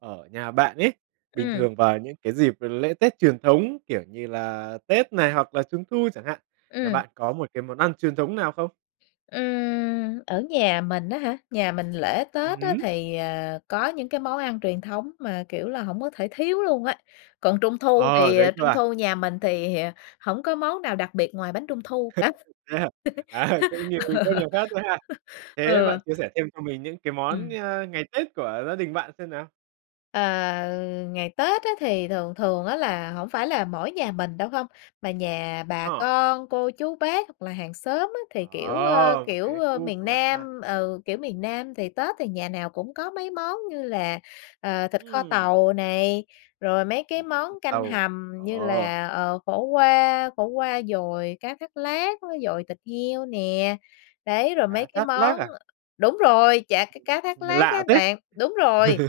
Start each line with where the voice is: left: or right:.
right: Ở nhà bạn ấy, bình
left: Ừm.
right: thường vào những cái dịp lễ Tết truyền thống, kiểu như là Tết này hoặc là Trung thu chẳng hạn, nhà
left: Ừm.
right: bạn có một cái món ăn truyền thống nào không?
left: Ừm, ở nhà mình á hả, nhà mình lễ
right: Ừm
left: Tết á
right: hứm.
left: thì, ờ, có những cái món ăn truyền thống mà, kiểu là, hổng có thể thiếu luôn á. Còn Trung thu
right: Ờ,
left: thì
right: thế cơ
left: Trung
right: à?
left: thu nhà mình thì hổng có món nào đặc biệt ngoài bánh Trung thu cả,
right: Thế hả? À, cũng như các nhà khác thôi ha!
left: ờ.
right: Thế bạn chia
left: Ừ.
right: sẻ thêm cho mình những cái món,
left: Ừm.
right: ơ, ngày Tết của gia đình bạn xem nào?
left: Ờ, ngày Tết á thì thường thường á là hổng phải là mỗi nhà mình đâu không, mà nhà bà
right: Ờ.
left: con, cô, chú, bác hoặc là hàng xóm á, thì, kiểu, ơ,
right: Ờ, một
left: kiểu,
right: cái
left: ơ,
right: khu
left: miền
right: của bạn ha.
left: Nam, ừ, kiểu, miền Nam, thì Tết thì nhà nào cũng có mấy món như là, ờ, thịt kho
right: Ừm.
left: tàu này, rồi mấy cái
right: Thịt
left: món
right: kho
left: canh
right: tàu.
left: hầm
right: Ồ,
left: như
right: ồ!
left: là, ờ, khổ qua, khổ qua dồi cá thát lát, với dồi thịt heo nè. Đấy, rồi mấy
right: Cá
left: cái
right: thát lát
left: món
right: à?
left: đúng rồi, chả cá cá thát
right: Nghe
left: lát á
right: lạ thế!
left: bạn. Đúng rồi,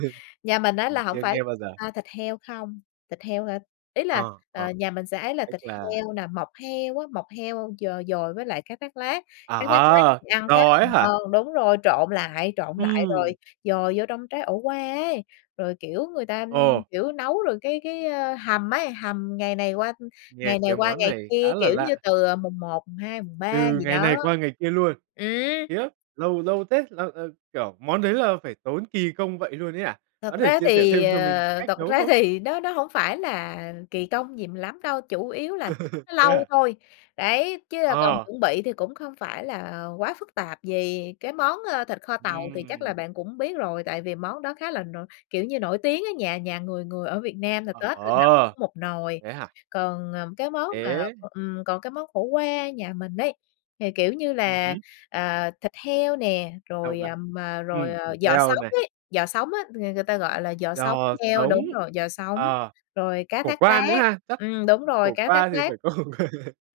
left: nhà mình á
right: Mình
left: là hổng
right: chưa
left: phải,
right: nghe bao giờ.
left: a, thịt heo không, thịt heo hả? Ý là,
right: Ờ, ờ,
left: ờ, nhà mình sẽ ấy là
right: tức
left: thịt
right: là
left: heo nè, mọc heo á, mọc heo d dồi với lại cá thát lát, cá thát lát
right: À!
left: thì
right: Kiểu,
left: ăn khá
right: giò
left: là
right: ấy hả?
left: ngon. Đúng rồi, trộn lại, trộn lại rồi
right: Ừm.
left: dồi vô trong trái ổ qua ấy, rồi, kiểu, người ta, ưm,
right: Ồ.
left: kiểu, nấu rồi cái cái hầm ấy, hầm ngày này qua
right: Nghe
left: ngày này
right: cái
left: qua
right: món
left: ngày
right: này
left: kia,
right: khá là
left: kiểu như,
right: lạ.
left: từ mùng 1, mùng 2, mùng 3
right: Từ
left: gì
right: ngày
left: đó.
right: này qua ngày kia luôn?
left: Ừm.
right: Khiếp, lâu lâu thế! Làm, ờ, kiểu, món đấy là phải tốn kỳ công vậy luôn ấy à?
left: Thật
right: Có thể
left: ra
right: chia sẻ
left: thì,
right: thêm cho mình
left: ờ,
right: cách
left: thật
right: nấu
left: ra
right: không?
left: thì nó nó hổng phải là kỳ công gì lắm đâu, chủ yếu là nó
right: Thế
left: lâu
right: hả?
left: thôi. Đấy, chứ còn
right: Ờ.
left: chuẩn bị thì cũng không phải là quá phức tạp gì. Cái món, ơ, thịt kho tàu thì chắc là
right: Ừm.
left: bạn cũng biết rồi, tại vì món đó khá là nổi kiểu như, nổi tiếng ấy, nhà nhà người người ở Việt Nam là Tết lần nào
right: Ờ,
left: cũng một nồi.
right: thế hả?
left: Còn, ờ, cái món mà,
right: Ế.
left: ừm, còn cái món khổ qua nhà mình ấy, thì, kiểu như
right: Ừm
left: là,
right: hứm.
left: ờ, thịt heo nè,
right: Đông
left: rồi,
right: lại.
left: à, mà rồi
right: Ừm, thịt
left: giò
right: heo
left: sống
right: này.
left: ấy, giò sống á, ng người ta gọi là giò sống
right: Giò
left: heo.
right: sống.
left: Đúng rồi, giò sống,
right: Ờ,
left: rồi cá
right: khổ
left: thát
right: qua nữa
left: lát,
right: ha? Chắc
left: ừm, đúng rồi,
right: khổ
left: cá thát
right: qua thì
left: lát.
right: phải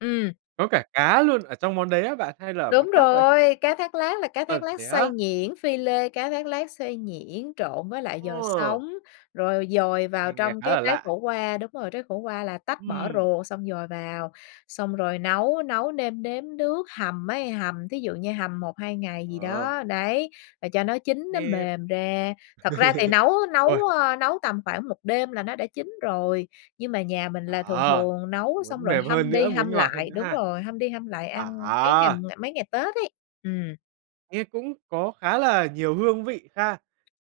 left: Ừm.
right: có cả cá luôn ở trong món đấy á bạn hay là ở món
left: Đúng
right: khác vậy?
left: rồi, cá thát lát là cá thát
right: Thật
left: lát
right: thế
left: xay
right: á?
left: nhuyễn, phi lê. Cá thát lát xay nhuyễn, trộn với lại giò
right: Ờ.
left: sống, rồi dồi vào
right: Mình nghe
left: trong
right: khá
left: cái
right: là
left: trái
right: lạ.
left: khổ qua đúng rồi, trái khổ qua là tách bỏ
right: Ừm.
left: ruột, xong dồi vào, xong rồi nấu, nấu nêm nếm nước. Hầm ấy, hầm thí dụ như hầm 1,2 ngày gì
right: Ờ.
left: đó, đấy, rồi cho nó chín nó
right: Nghe
left: mềm ra. Thật ra thì nấu nấu,
right: Ôi!
left: ơ, nấu tầm khoảng 1 đêm là nó đã chín rồi, nhưng mà nhà mình là thường
right: À!
left: thường nấu xong
right: Muốn
left: rồi
right: mềm hơn
left: hâm đi
right: nữa, muốn
left: hâm
right: ngọt hơn
left: lại.
right: nữa
left: Đúng
right: ha.
left: rồi, hâm đi hâm lại ăn mấy ngày
right: À!
left: mấy ngày Tết ấy. Ừm.
right: Nghe cũng có khá là nhiều hương vị ha?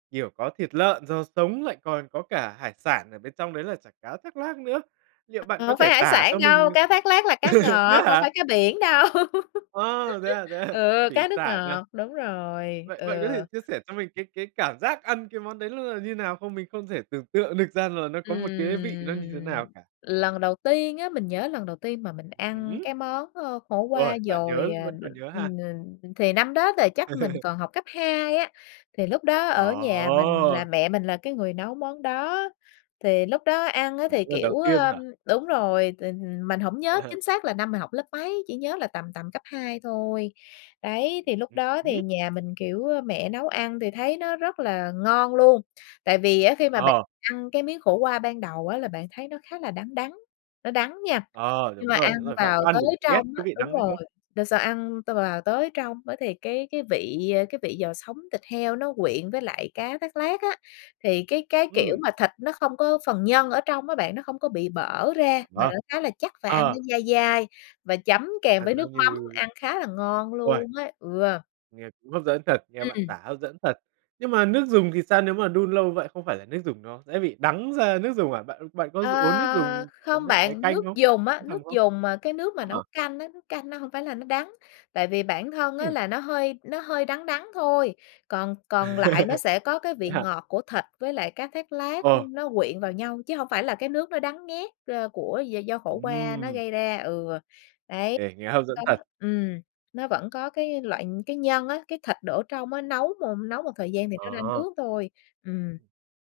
right: Kiểu, có thịt lợn, rau sống, lại còn có cả hải sản ở bên trong đấy là chả cá thác lác nữa. Liệu bạn
left: Ờ,
right: có
left: hổng phải
right: thể
left: hải
right: tả
left: sản
right: cho mình
left: đâu, cá thác lác là cá
right: thế
left: ngọt, hổng phải
right: hả?
left: cá biển đâu.
right: Ờ, thế à, thế à.
left: Ừ,
right: Thủy
left: cá nước
right: sản à.
left: ngọt, đúng rồi,
right: Vậy
left: ừ.
right: vậy có thể chia sẻ cho mình cái cái cảm giác ăn cái món đấy nó là như nào không? Mình không thể tưởng tượng được ra là nó có một cái vị nó như thế
left: Ừm.
right: nào cả.
left: Lần đầu tiên á, mình nhớ lần đầu tiên mà mình
right: Ừm
left: ăn
right: hứm.
left: cái món, ơ, khổ qua
right: Ôi, bạn nhớ
left: dồi, à,
right: vẫn
left: đ
right: còn nhớ ha.
left: ừm, n thì năm đó là chắc mình còn học cấp 2 á. Thì lúc đó
right: Ờ!
left: ở nhà mình là mẹ mình là cái người nấu món đó, thì lúc đó ăn á,
right: Ừm,
left: thì,
right: lần
left: kiểu,
right: đầu tiên
left: ơm
right: hả?
left: đúng rồi, thì mình hổng nhớ chính xác là năm mình học lớp mấy, chỉ nhớ là tầm, tầm cấp 2 thôi. Đấy, thì lúc
right: Ừm
left: đó thì
right: hứm.
left: nhà mình, kiểu, ơ, mẹ nấu ăn thì thấy nó rất là ngon luôn, tại vì á, khi mà bạn
right: Ờ.
left: ăn cái miếng khổ qua ban đầu á, là bạn thấy nó khá là đắng, đắng, nó đắng nha,
right: Ờ,
left: nhưng
right: đúng
left: mà ăn
right: rồi, đúng rồi. Bạn
left: vào
right: có ăn
left: tới
right: được ghét
left: trong
right: cái
left: á,
right: vị
left: đúng
right: đắng đấy
left: rồi,
right: không?
left: đ sau ăn t vào tới trong á, thì cái cái vị, ơ, cái vị giò sống thịt heo nó quyện với lại cá thác lác á. Thì cái cái, kiểu,
right: Ừm.
left: mà thịt nó không có phần nhân ở trong á bạn, nó không có bị bở ra mà
right: À.
left: nó khá là chắc và ăn
right: Ờ.
left: nó dai dai và chấm kèm với
right: Ăn nó
left: nước mắm,
right: như
left: ăn khá là ngon
right: Ôi!
left: luôn ấy, ừ.
right: Nghe cũng hấp dẫn thật, nghe bạn
left: Ừm.
right: tả hấp dẫn thật. Nhưng mà nước dùng thì sao? Nếu mà đun lâu vậy không phải là nước dùng nó sẽ bị đắng ra nước dùng à? Bạn bạn có dùng uống nước
left: Ờ,
right: dùng, ờ,
left: không
right: nước ấy
left: bạn.
right: canh
left: Nước
right: không,
left: dùng á,
right: nước hầm
left: nước
right: không?
left: dùng mà cái nước mà nấu
right: Ờ.
left: canh á, nước canh nó hông phải là nó đắng, tại vì bản thân á,
right: Ừm.
left: là nó hơi nó hơi đắng đắng thôi. Còn còn lại nó sẽ có cái
right: Thế
left: vị
right: hả?
left: ngọt của thịt với lại cá thác lác,
right: Ờ.
left: ưm, nó quyện vào nhau, chứ hông phải là cái nước nó đắng nghét, ơ, của d do khổ qua nó
right: Ừm.
left: gây ra. Ừ, đấy.
right: Ê, nghe hấp
left: Đó.
right: dẫn thật!
left: Ừm, nó vẫn có cái loại cái nhân á, cái thịt đổ trong á, nấu m nấu một thời gian thì nó ra
right: À.
left: nước thôi. Ừm.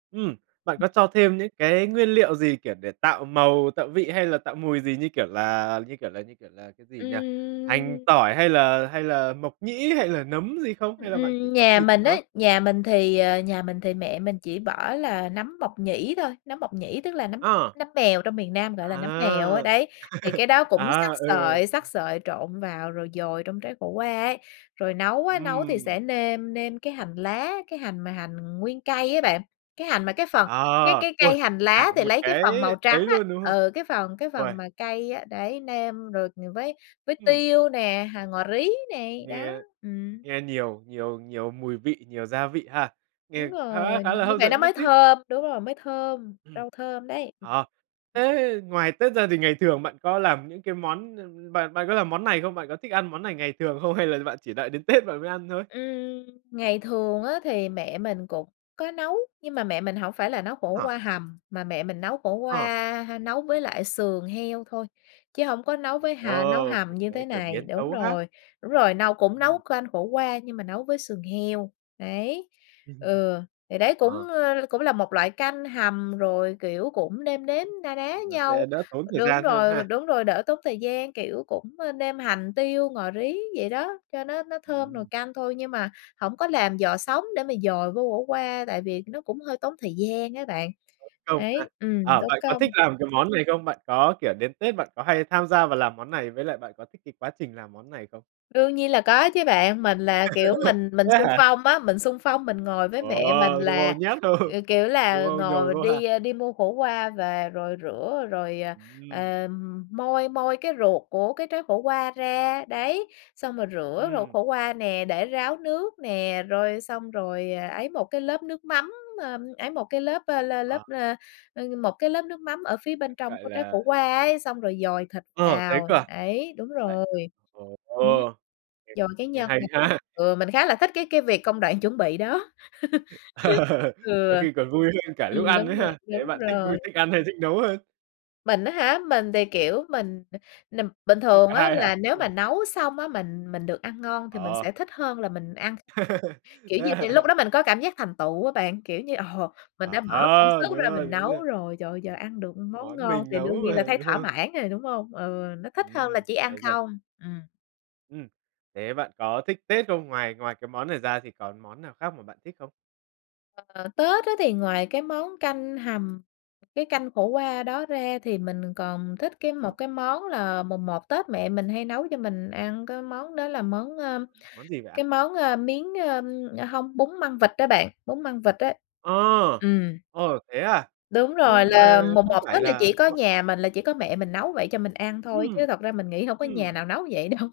right: Ừm, bạn
left: Ừm.
right: có cho thêm những cái nguyên liệu gì, kiểu, để tạo màu, tạo vị hay là tạo mùi gì, như kiểu là, như kiểu là, như kiểu là, cái gì nhỉ? Hành,
left: Ừm.
right: tỏi hay là hay là mộc nhĩ hay là nấm gì không? Hay là bạn chỉ
left: Ừm,
right: có
left: nhà
right: thịt
left: mình
right: thôi?
left: ấy, nhà mình thì, ờ, nhà mình thì mẹ mình chỉ bỏ là nấm mộc nhĩ thôi, nấm mộc nhĩ tức là nấm
right: Ờ.
left: nấm mèo trong miền Nam, gọi là, nấm mèo á,
right: À!
left: đấy. Thì cái đó cũng
right: À,
left: xắt
right: ừ, ừ.
left: sợi, xắt sợi trộn vào rồi dồi trong trái khổ qua ấy. Rồi nấu á, nấu thì
right: Ừm.
left: sẽ nêm nêm cái hành lá, cái hành mà hành nguyên cây á bạn, cái hành mà cái phần, cái
right: Ờ.
left: cái
right: Ôi,
left: cây hành lá
right: cả
left: thì
right: một
left: lấy cái
right: cái
left: phần màu trắng
right: ấy
left: á,
right: luôn, đúng không?
left: ừ, cái phần cái phần
right: Ôi!
left: mà cây á, đấy, nêm rồi, ừm, với với
right: Ừm.
left: tiêu nè, hành, ngò rí này, đó,
right: Nghe
left: ừm.
right: nghe nhiều nhiều nhiều mùi vị, nhiều gia vị ha.
left: Đúng
right: Nghe khá
left: rồi,
right: khá là
left: như
right: hấp
left: vậy nó
right: dẫn đấy
left: mới
right: chứ.
left: thơm. Đúng rồi, mới thơm,
right: Ừm.
left: rau thơm đấy. Ừm.
right: Ờ,
left: Ừm.
right: thế ngoài Tết ra thì ngày thường bạn có làm những cái món, ưm, bạn bạn có làm món này không? Bạn có thích ăn món này ngày thường không hay là bạn chỉ đợi đến Tết bạn mới ăn thôi?
left: Ừm. Ngày thường á, thì mẹ mình cũng có nấu, nhưng mà mẹ mình hổng phải là nấu khổ
right: Hả?
left: qua hầm, mà mẹ mình nấu khổ
right: Ờ.
left: qua, ha, nấu với lại sườn heo thôi, chứ hông có nấu với hà nấu
right: Ồ,
left: hầm như thế
right: cái kiểu
left: này,
right: biến
left: đúng
right: tấu khác.
left: rồi. Đúng rồi, nâu cũng nấu
right: Ừm.
left: canh khổ qua nhưng mà nấu với sườn heo, đấy,
right: Ừm.
left: ừ, thì đấy cũng,
right: Ờ.
left: ơ, cũng là một loại canh hầm rồi, kiểu, cũng nêm nếm na ná
right: Nó sẽ
left: nhau.
right: đỡ tốn thời
left: Đúng
right: gian hơn
left: rồi,
right: ha.
left: đúng rồi, đỡ tốn thời gian, kiểu, cũng, ơ, nêm hành tiêu, ngò rí vậy đó, cho nó nó thơm nồi
right: Ừm.
left: canh thôi nhưng mà hổng có làm giò sống để mà dồi vô khổ qua, tại vì nó cũng hơi tốn thời gian ấy bạn.
right: Tốn công ha.
left: Ấy, ừm,
right: Ờ,
left: tốn
right: bạn có thích
left: công.
right: làm cái món này không? Bạn có, kiểu, đến Tết bạn có hay tham gia vào làm món này, với lại bạn có thích cái quá trình làm món này không?
left: Đương nhiên là có chứ bạn, mình là, kiểu, mình mình
right: Thế
left: xung
right: hả?
left: phong á, mình xung phong mình ngồi với
right: Ồ,
left: mẹ mình là,
right: ngồi nhét vô,
left: ờ, kiểu
right: đúng
left: là,
right: không? Nhồi
left: ngồi
right: vô ha.
left: đi, a, đi mua khổ qua và rồi rửa rồi, ờ,
right: Ừm.
left: ờm, moi moi cái ruột của cái trái khổ qua ra. Đấy, xong rồi rửa ruột
right: Ừm.
left: khổ qua nè, để ráo nước nè, rồi xong rồi, à, ấy một cái lớp nước mắm, a, ấy một cái lớp, a, la lớp,
right: Ờ.
left: a, ơ, một cái lớp nước mắm ở phía
right: Kiểu,
left: bên trong
right: gọi
left: của trái
right: là
left: khổ qua ấy. Xong rồi dồi thịt
right: Ờ, thế
left: vào,
right: cơ à!
left: ấy, đúng
right: Lại
left: rồi, ừm,
right: ồ, nghe
left: dồi cái
right: nghe
left: nhân
right: hay
left: vào
right: ha.
left: ừ, mình khá là thích cái cái việc công đoạn chuẩn bị đó. Ừ.
right: Đôi khi còn vui hơn cả
left: Ừm,
right: lúc ăn ấy
left: đúng rồi,
right: ha? Thế
left: đúng
right: bạn thích
left: rồi.
right: vui, thích ăn, hay thích nấu hơn?
left: Mình á hả, mình thì, kiểu, mình n bình
right: Thích
left: thường
right: cả
left: á
right: hai hả?
left: là nếu mà nấu xong á mình mình được ăn ngon thì mình
right: Ờ.
left: sẽ thích hơn là mình ăn. Kiểu như, vì lúc đó mình có cảm giác thành tựu á bạn, kiểu như, ồ, mình đã
right: À
left: bỏ công
right: há.
left: sức
right: Đúng
left: ra
right: rồi,
left: mình
right: đúng
left: nấu
right: rồi.
left: rồi, trời ơi giờ ăn được món
right: Món
left: ngon
right: mình
left: thì
right: nấu
left: đương nhiên là
right: mà,
left: thấy
right: đúng
left: thỏa
right: không?
left: mãn rồi, đúng hông? Ừ, nó thích hơn là
right: Ừm.
left: chỉ ăn
right: Hay thật.
left: không. Ừm.
right: Ừm. Thế bạn có thích Tết không? Ngoài ngoài cái món này ra thì còn món nào khác mà bạn thích không?
left: Ờ, Tết á thì ngoài cái món canh hầm, cái canh khổ qua đó ra thì mình còn thích cái một cái món là mùng 1 Tết mẹ mình hay nấu cho mình ăn cái món đó là món, ơ,
right: Món gì vậy
left: cái
right: ạ?
left: món, ơ, miến ơ, hông bún măng vịt á bạn, bún măng vịt á.
right: Ờ,
left: Ừm.
right: ờ, thế à,
left: Đúng rồi,
right: nhưng
left: là
right: mà
left: mùng
right: không
left: 1
right: phải
left: Tết là chỉ
right: là
left: có
right: [unintelligible]
left: nhà mình là chỉ có mẹ mình nấu vậy cho mình ăn thôi,
right: Ừm,
left: chứ thật ra mình nghĩ hông có nhà nào
right: ừm.
left: nấu vậy đâu.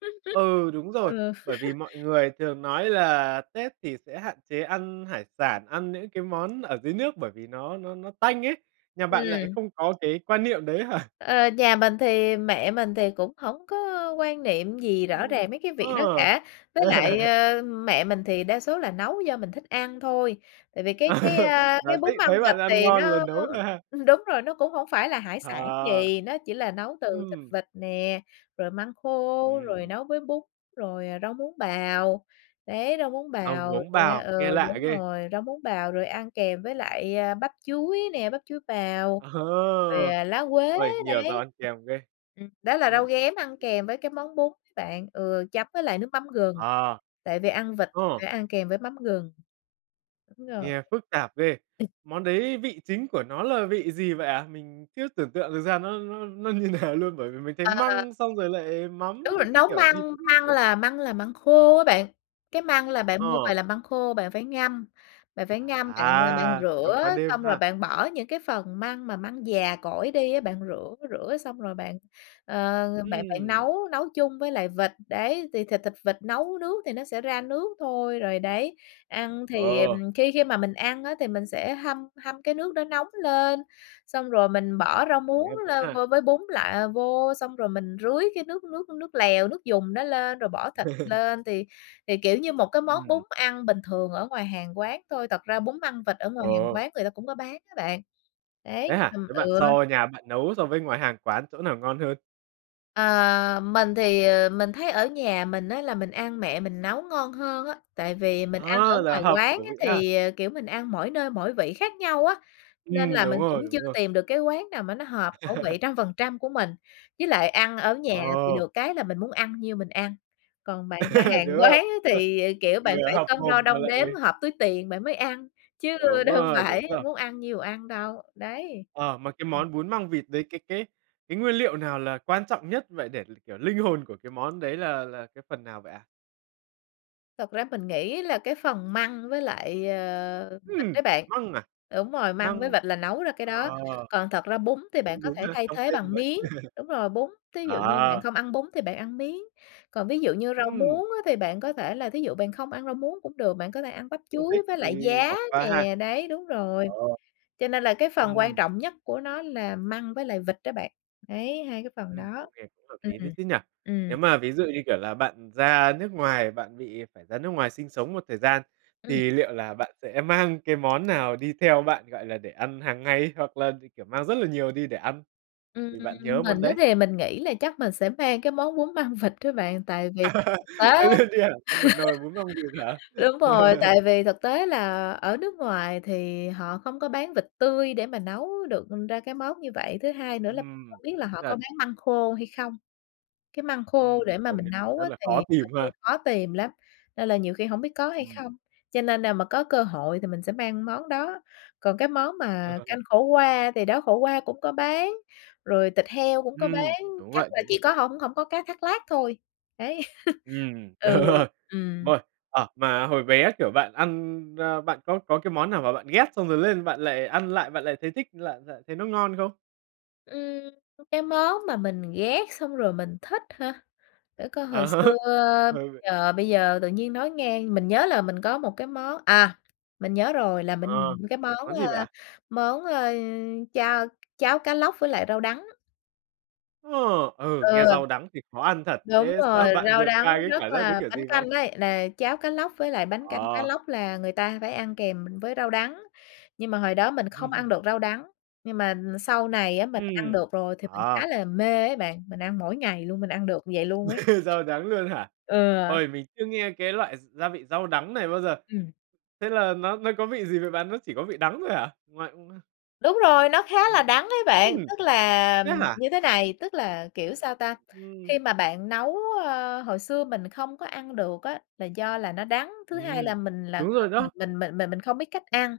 right: Ừ, đúng rồi.
left: Ừ.
right: Bởi vì mọi người thường nói là Tết thì sẽ hạn chế ăn hải sản, ăn những cái món ở dưới nước bởi vì nó nó nó tanh ấy. Nhà bạn lại
left: Ừm.
right: không có cái quan niệm đấy hả?
left: Ờ, nhà mình thì mẹ mình thì cũng hổng có quan niệm gì rõ
right: Ừm.
left: ràng mấy cái việc đó
right: Ờ.
left: cả. Với lại, ơ, mẹ mình thì đa số là nấu do mình thích ăn thôi. Tại vì cái cái, ơ,
right: Là
left: cái
right: thích,
left: bún măng
right: thấy
left: vịt
right: bạn ăn
left: này
right: ngon là
left: nó
right: nấu thôi ha?
left: đúng rồi, nó cũng hổng phải là hải sản
right: Ờ,
left: gì, nó chỉ là nấu từ thịt
right: ừm.
left: vịt nè, rồi măng khô, rồi
right: Ừm.
left: nấu với bún, rồi rau muống bào, đấy, rau muống
right: Rau
left: bào
right: muống
left: nè,
right: bào,
left: ừ,
right: nghe lạ
left: đúng
right: ghê.
left: rồi, rau muống bào rồi ăn kèm với lại, ơ, bắp chuối nè, bắp chuối bào
right: Ờ,
left: rồi lá quế.
right: uầy, nhiều rau
left: Đấy,
right: ăn kèm ghê.
left: ừm, đó là rau
right: Ừm.
left: ghém ăn kèm với cái món bún ấy bạn, ừ, chấm với lại nước mắm gừng.
right: Ờ.
left: Tại vì ăn vịt thì
right: Ồ.
left: phải ăn kèm với mắm gừng. Đúng rồi.
right: Nghe phức tạp ghê.
left: [unintelligible]
right: Món đấy vị chính của nó là vị gì vậy ạ? Mình chưa tưởng tượng được ra nó nó nó như nào luôn bởi vì mình thấy
left: Ờ.
right: măng xong rồi lại mắm
left: Đúng rồi
right: các các
left: nấu
right: kiểu, vịt
left: măng
right: các
left: măng
right: kiểu.
left: là măng là măng khô á bạn, cái măng là bạn mua về
right: Ờ.
left: là măng khô bạn phải ngâm, bạn phải ngâm bạn, ơ, bạn
right: À, ngâm qua
left: rửa
right: đêm
left: xong rồi
right: ha.
left: bạn bỏ những cái phần măng mà măng già cỗi đi á, bạn rửa, rửa xong rồi bạn, ờ, bạn bạn
right: Ừm.
left: nấu nấu chung với lại vịt, đấy, thì thịt thịt vịt nấu nước thì nó sẽ ra nước thôi, rồi, đấy, ăn thì
right: Ờ.
left: khi khi mà mình ăn á thì mình sẽ hâm hâm cái nước đó nóng lên, xong rồi mình
right: Nghe
left: bỏ rau
right: nghe
left: muống
right: hấp dẫn
left: lên
right: ha.
left: vô với bún lại vô, xong rồi mình rưới cái nước nước nước lèo, nước dùng đó lên rồi bỏ thịt lên thì thì, kiểu, như một cái món bún
right: Ừm.
left: ăn bình thường ở ngoài hàng quán thôi. Thật ra bún măng vịt ở ngoài hàng
right: Ờ.
left: quán người ta cũng có bán á bạn. Đấy,
right: Thế hả?
left: ừm,
right: Thế bạn
left: ừ.
right: so nhà bạn nấu so với ngoài hàng quán chỗ nào ngon hơn?
left: Ờ, mình thì, ờ, mình thấy ở nhà mình á là mình ăn mẹ mình nấu ngon hơn á. Tại vì mình ăn ở
right: Ơ, là
left: ngoài
right: hợp
left: quán
right: khẩu
left: á,
right: vị ha.
left: thì, ờm kiểu, mình ăn mỗi nơi, mỗi vị khác nhau á, nên
right: Ừm,
left: là
right: đúng
left: mình cũng
right: rồi,
left: chưa
right: đúng rồi.
left: tìm được cái quán nào mà nó hợp khẩu vị 100% của mình. Với lại ăn ở nhà thì
right: Ờ.
left: được cái là mình muốn ăn nhiêu mình ăn. Còn bạn ra hàng
right: Đúng
left: quán
right: không?
left: á
right: Ờ,
left: thì, kiểu, bạn
right: vừa
left: phải
right: hợp
left: cân đo
right: mồm mà
left: đong
right: lại
left: đếm, hợp túi tiền bạn mới ăn, chứ
right: Đúng
left: đâu
right: rồi,
left: phải
right: [unintelligible]
left: muốn ăn nhiêu ăn đâu, đấy.
right: Ờ, mà cái
left: Ừm.
right: món bún măng vịt đấy, cái cái cái nguyên liệu nào là quan trọng nhất vậy để l kiểu, linh hồn của cái món đấy là là cái phần nào vậy ạ?
left: Thật ra mình nghĩ là cái phần măng với lại, ờ, vịt
right: Ừm,
left: ấy bạn.
right: măng à?
left: Đúng rồi, măng với
right: Măng,
left: vịt là nấu ra cái đó.
right: ờ.
left: Còn thật ra bún thì bạn
right: Cũng
left: có
right: đúng
left: thể
right: ha,
left: thay
right: không
left: thế
right: thêm cũng
left: bằng
right: được.
left: miến, đúng rồi, bún, thí dụ như bạn
right: À.
left: không ăn bún thì bạn ăn miến. Còn ví dụ như rau
right: Ừm.
left: muống á, thì bạn có thể là thí dụ bạn không ăn rau muống cũng được, bạn có thể ăn bắp
right: Không thích
left: chuối với
right: thì
left: lại giá
right: bỏ qua ha?
left: nè, đấy, đúng rồi.
right: Ờ.
left: Cho nên là cái phần quan
right: Ừm.
left: trọng nhất của nó là măng với lại vịt đó bạn. Đấy, hai cái phần
right: Ừm,
left: đó.
right: cũng nghe cũng hợp
left: Ừm,
right: lý đấy chứ nhỉ.
left: ừm.
right: Nếu mà ví dụ, như kiểu là, bạn ra nước ngoài, bạn bị phải ra nước ngoài sinh sống một thời gian,
left: Ừm.
right: thì liệu là bạn sẽ mang cái món nào đi theo bạn, gọi là, để ăn hàng ngày hoặc là, ừ, kiểu, mang rất là nhiều đi để ăn?
left: Ừm,
right: Vì bạn nhớ món
left: mình á,
right: đấy.
left: thì mình nghĩ là chắc mình sẽ mang cái món bún măng vịt á bạn, tại vì thực tế á
right: Mang luôn đi hẳn cho 1 nồi bún măng vịt hả?
left: đúng rồi, tại vì thực tế là ở nước ngoài thì họ không có bán vịt tươi để mà nấu được ra cái món như vậy. Thứ hai nữa là không
right: Ừm,
left: biết là
right: đúng
left: họ có
right: thật.
left: bán măng khô hay không, cái măng khô
right: Ừm,
left: để mà
right: công
left: mình
right: nhận
left: nấu
right: rất
left: á,
right: là khó
left: thì
right: tìm
left: ừ,
right: ha.
left: khó tìm lắm, nên là nhiều khi hổng biết có hay
right: Ừm
left: không. Cho nên nào mà có cơ hội thì mình sẽ mang món đó. Còn cái món
right: Ờ,
left: mà
right: ờ, ờ.
left: canh khổ qua, thì đó, khổ qua cũng có bán, rồi thịt heo cũng có bán,
right: Ừm, đúng
left: chắc
right: vậy,
left: là
right: đúng
left: chỉ
right: vậy.
left: có hông hổng có cá thác lác thôi, đấy.
right: Ừm,
left: Ừ, ừm.
right: rồi, ờ, mà hồi bé, kiểu, bạn ăn, ơ, bạn có có cái món nào mà bạn ghét xong rồi lên bạn lại ăn lại, bạn lại thấy thích lại lại thấy nó ngon không?
left: Ừm, cái món mà mình ghét xong rồi mình thích hả? Để coi hồi
right: À,
left: xưa
right: hay vậy.
left: giờ bây giờ tự nhiên nói ngang, mình nhớ là mình có một cái món à, mình nhớ rồi là
right: Ờ,
left: mình cái
right: là
left: món,
right: món gì vậy
left: ơ,
right: ạ?
left: món, ơ, chao cháo cá lóc với lại rau đắng.
right: Ồ! Ừ,
left: Ừ.
right: nghe rau đắng thì khó ăn thật.
left: Đúng
right: Thế
left: rồi,
right: sau bạn
left: rau
right: vượt
left: đắng
right: qua cái
left: rất
right: cảm giác đấy
left: là
right: kiểu
left: bánh
right: gì vậy?
left: canh ấy, là cháo cá lóc với lại bánh canh cá
right: Ờ.
left: lóc là người ta phải ăn kèm với rau đắng. Nhưng mà hồi đó mình không ăn
right: Ừm.
left: được rau đắng, nhưng mà sau này á mình ăn
right: Ừm,
left: được rồi thì mình
right: ờ.
left: khá là mê ấy bạn. Mình ăn mỗi ngày luôn, mình ăn được như vậy luôn ấy.
right: Rau đắng luôn hả?
left: Ừ.
right: Ôi mình chưa nghe cái loại gi gia vị rau đắng này bao giờ.
left: Ừm.
right: Thế là nó nó có vị gì vậy bạn? Nó chỉ có vị đắng thôi hả? Ngoại
left: Đúng rồi, nó khá là
right: Ừm,
left: đắng ấy bạn.
right: ừm,
left: Tức là
right: thế hả?
left: như thế này, tức là, kiểu,
right: Ừm,
left: sao ta,
right: ừm.
left: khi mà bạn nấu, ơ, hồi xưa mình không có ăn được á là do là nó đắng, thứ hai
right: Ừm,
left: là mình là
right: đúng rồi
left: không mình
right: đó.
left: mình mình mình mình không biết cách ăn.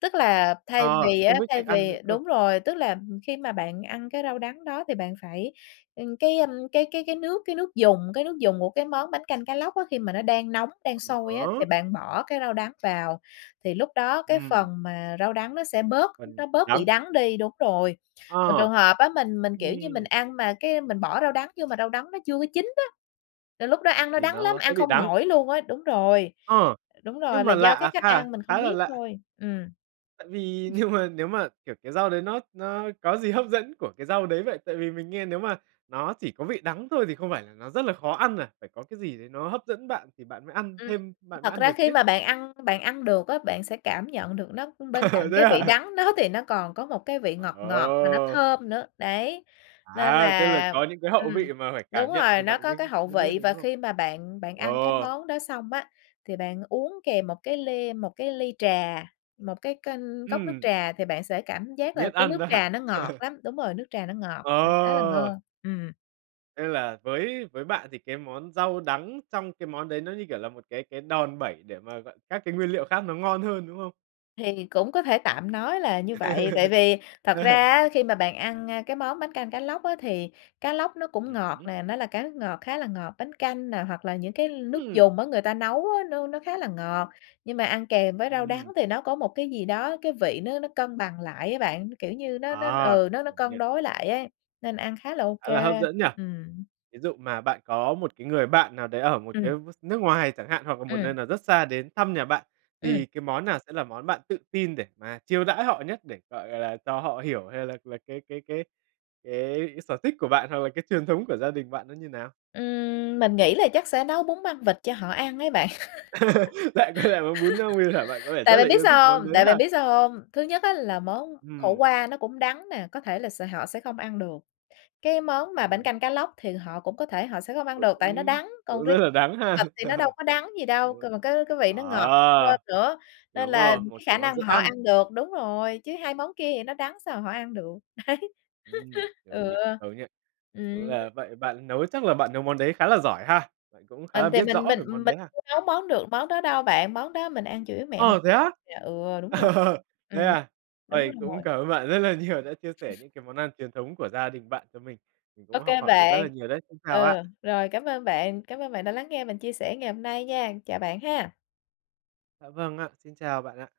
left: Tức là thay
right: Ờ,
left: vì á
right: không biết
left: thay
right: cách ăn nữa
left: vì
right: cơ.
left: đúng rồi, tức là khi mà bạn ăn cái rau đắng đó thì bạn phải, ừm, cái, ơ, cái cái cái nước cái nước dùng cái nước dùng của cái món bánh canh cá lóc á, khi mà nó đang nóng đang sôi
right: Ờ
left: á, thì
right: há.
left: bạn bỏ cái rau đắng vào, thì lúc đó cái phần
right: Ừm.
left: mà rau đắng nó sẽ bớt
right: Phần
left: nó bớt bị
right: đắng.
left: đắng đi đúng rồi. Còn trường
right: Ờ,
left: hợp á mình mình, kiểu như, mình
right: ừm.
left: ăn mà cái mình bỏ rau đắng vô mà rau đắng nó chưa có chín á, là lúc đó ăn nó
right: Thì
left: đắng lắm,
right: nó sẽ
left: ăn
right: bị
left: không
right: đắng.
left: nổi luôn á đúng rồi,
right: Ờ,
left: đúng rồi,
right: nhưng
left: là
right: mà
left: do cái
right: lạ
left: cách
right: ha,
left: ăn mình
right: khá
left: không
right: là
left: biết
right: lạ.
left: thôi, ừm.
right: Tại vì nhưng mà nếu mà, kiểu, cái rau đấy nó nó có gì hấp dẫn của cái rau đấy vậy? Tại vì mình nghe nếu mà nó chỉ có vị đắng thôi thì không phải là nó rất là khó ăn à? Phải có cái gì đấy nó hấp dẫn bạn thì bạn mới ăn
left: Ừm,
right: thêm bạn mới
left: thật
right: ăn
left: ra
right: được
left: khi
right: chứ?
left: mà bạn ăn bạn ăn được á, bạn sẽ cảm nhận được nó bên cạnh
right: Thế
left: cái vị
right: à?
left: đắng đó thì nó còn có một cái vị ngọt ngọt mà nó
right: Ờ!
left: thơm nữa, đấy. Nên
right: À, tức là
left: là
right: có những cái hậu
left: ừm,
right: vị mà phải
left: đúng
right: cảm nhận
left: rồi,
right: thì
left: nó
right: bạn
left: có
right: mới
left: cái hậu
right: mới biết
left: vị
right: được,
left: và
right: đúng không?
left: khi mà bạn bạn ăn cái
right: Ờ.
left: món đó xong á, thì bạn uống kèm một cái ly một cái ly trà, một cái kênh cốc nước
right: Ừm.
left: trà, thì bạn sẽ cảm giác là
right: Biết
left: cái
right: ăn
left: nước
right: đó hả?
left: trà nó ngọt lắm. Đúng rồi, nước trà nó ngọt, ừm, khá là
right: Ờ.
left: ngon. Ừm.
right: Thế là với với bạn thì cái món rau đắng trong cái món đấy nó như kiểu là một cái cái đòn bẩy để mà gọi các cái nguyên liệu khác nó ngon hơn, đúng không?
left: Thì cũng có thể tạm nói là như vậy. Tại vì thật ra á, khi mà bạn ăn, a, cái món bánh canh cá lóc á thì cá lóc nó cũng
right: Ừm
left: ngọt
right: hứm.
left: nè, nó là cá nước ngọt khá là ngọt, bánh canh nè hoặc là những cái nước
right: Ừm.
left: dùng á người ta nấu á, nó nó khá là ngọt. Nhưng mà ăn kèm với rau
right: Ừm.
left: đắng thì nó có một cái gì đó, cái vị nó nó cân bằng lại á bạn. Kiểu như, nó nó
right: À,
left: ừ, nó nó
right: công
left: cân
right: nhận.
left: đối lại ấy, nên ăn khá là ô
right: Khá
left: kê,
right: là hấp dẫn nhỉ?
left: ừm.
right: Ví dụ mà bạn có một cái người bạn nào đấy ở một cái
left: Ừm.
right: s nước ngoài chẳng hạn, hoặc là một
left: Ừm.
right: nơi nào rất xa đến thăm nhà bạn,
left: Ừm.
right: thì cái món nào sẽ là món bạn tự tin để mà chiêu đãi họ nhất để, gọi là, cho họ hiểu hay là là cái cái cái cái sở thích của bạn, hoặc là cái truyền thống của gia đình bạn nó như nào?
left: Ừm. Mình nghĩ là chắc sẽ nấu bún măng vịt cho họ ăn ấy bạn.
right: Lại quay lại món bún măng vịt hả? Bạn có vẻ
left: Tại
right: rất là
left: bạn biết
right: yêu thích
left: sao
right: món
left: hông?
right: đấy
left: Tại
right: ha?
left: bạn biết sao hông? Thứ nhất á là món khổ
right: Ừm.
left: qua nó cũng đắng nè, có thể là s họ sẽ không ăn được. Cái món mà bánh
right: Ừm.
left: canh cá lóc thì họ cũng có thể họ sẽ không ăn
right: Cũng
left: được, tại vì nó đắng. Còn
right: cũng rất
left: riêng
right: là đắng ha.
left: vịt thì nó đâu có đắng gì đâu, c
right: [unintelligible]
left: cái cái vị nó ngọt hơn
right: Ờ,
left: nữa, nên
right: đúng
left: là
right: rồi, một
left: cái
right: cái
left: khả
right: món
left: năng
right: dễ
left: mà họ
right: ăn.
left: ăn được đúng rồi, chứ hai món kia thì nó đắng sao mà họ ăn được. Đấy.
right: Ừm, công
left: Ừ.
right: nhận, công nhận. Vậy cũng
left: Ừm, nên
right: là vậy bạn nấu chắc là bạn nấu món đấy khá là giỏi ha? Bạn cũng khá là
left: Mình thì
right: biết
left: mình
right: rõ
left: mình
right: về món
left: mình
right: đấy ha?
left: chưa nấu món được món đó đâu bạn, món đó mình ăn chủ yếu mẹ mình
right: Ờ, thế á?
left: dạ, ừ, đúng rồ
right: Thế
left: Ừm,
right: à?
left: đúng
right: Ôi,
left: rồi.
right: cũng cảm ơn bạn rất là nhiều, đã chia sẻ những cái món ăn truyền thống của gia đình bạn cho mình. Mình
left: Ô
right: cũng học
left: kê
right: hỏi được rất là
left: bạn.
right: nhiều đấy. Xin chào ạ!
left: Ừ, rồi, cảm ơn bạn. Cảm ơn bạn đã lắng nghe mình chia sẻ ngày hôm nay nha! Chào bạn ha!
right: Dạ vâng ạ. Xin chào bạn ạ!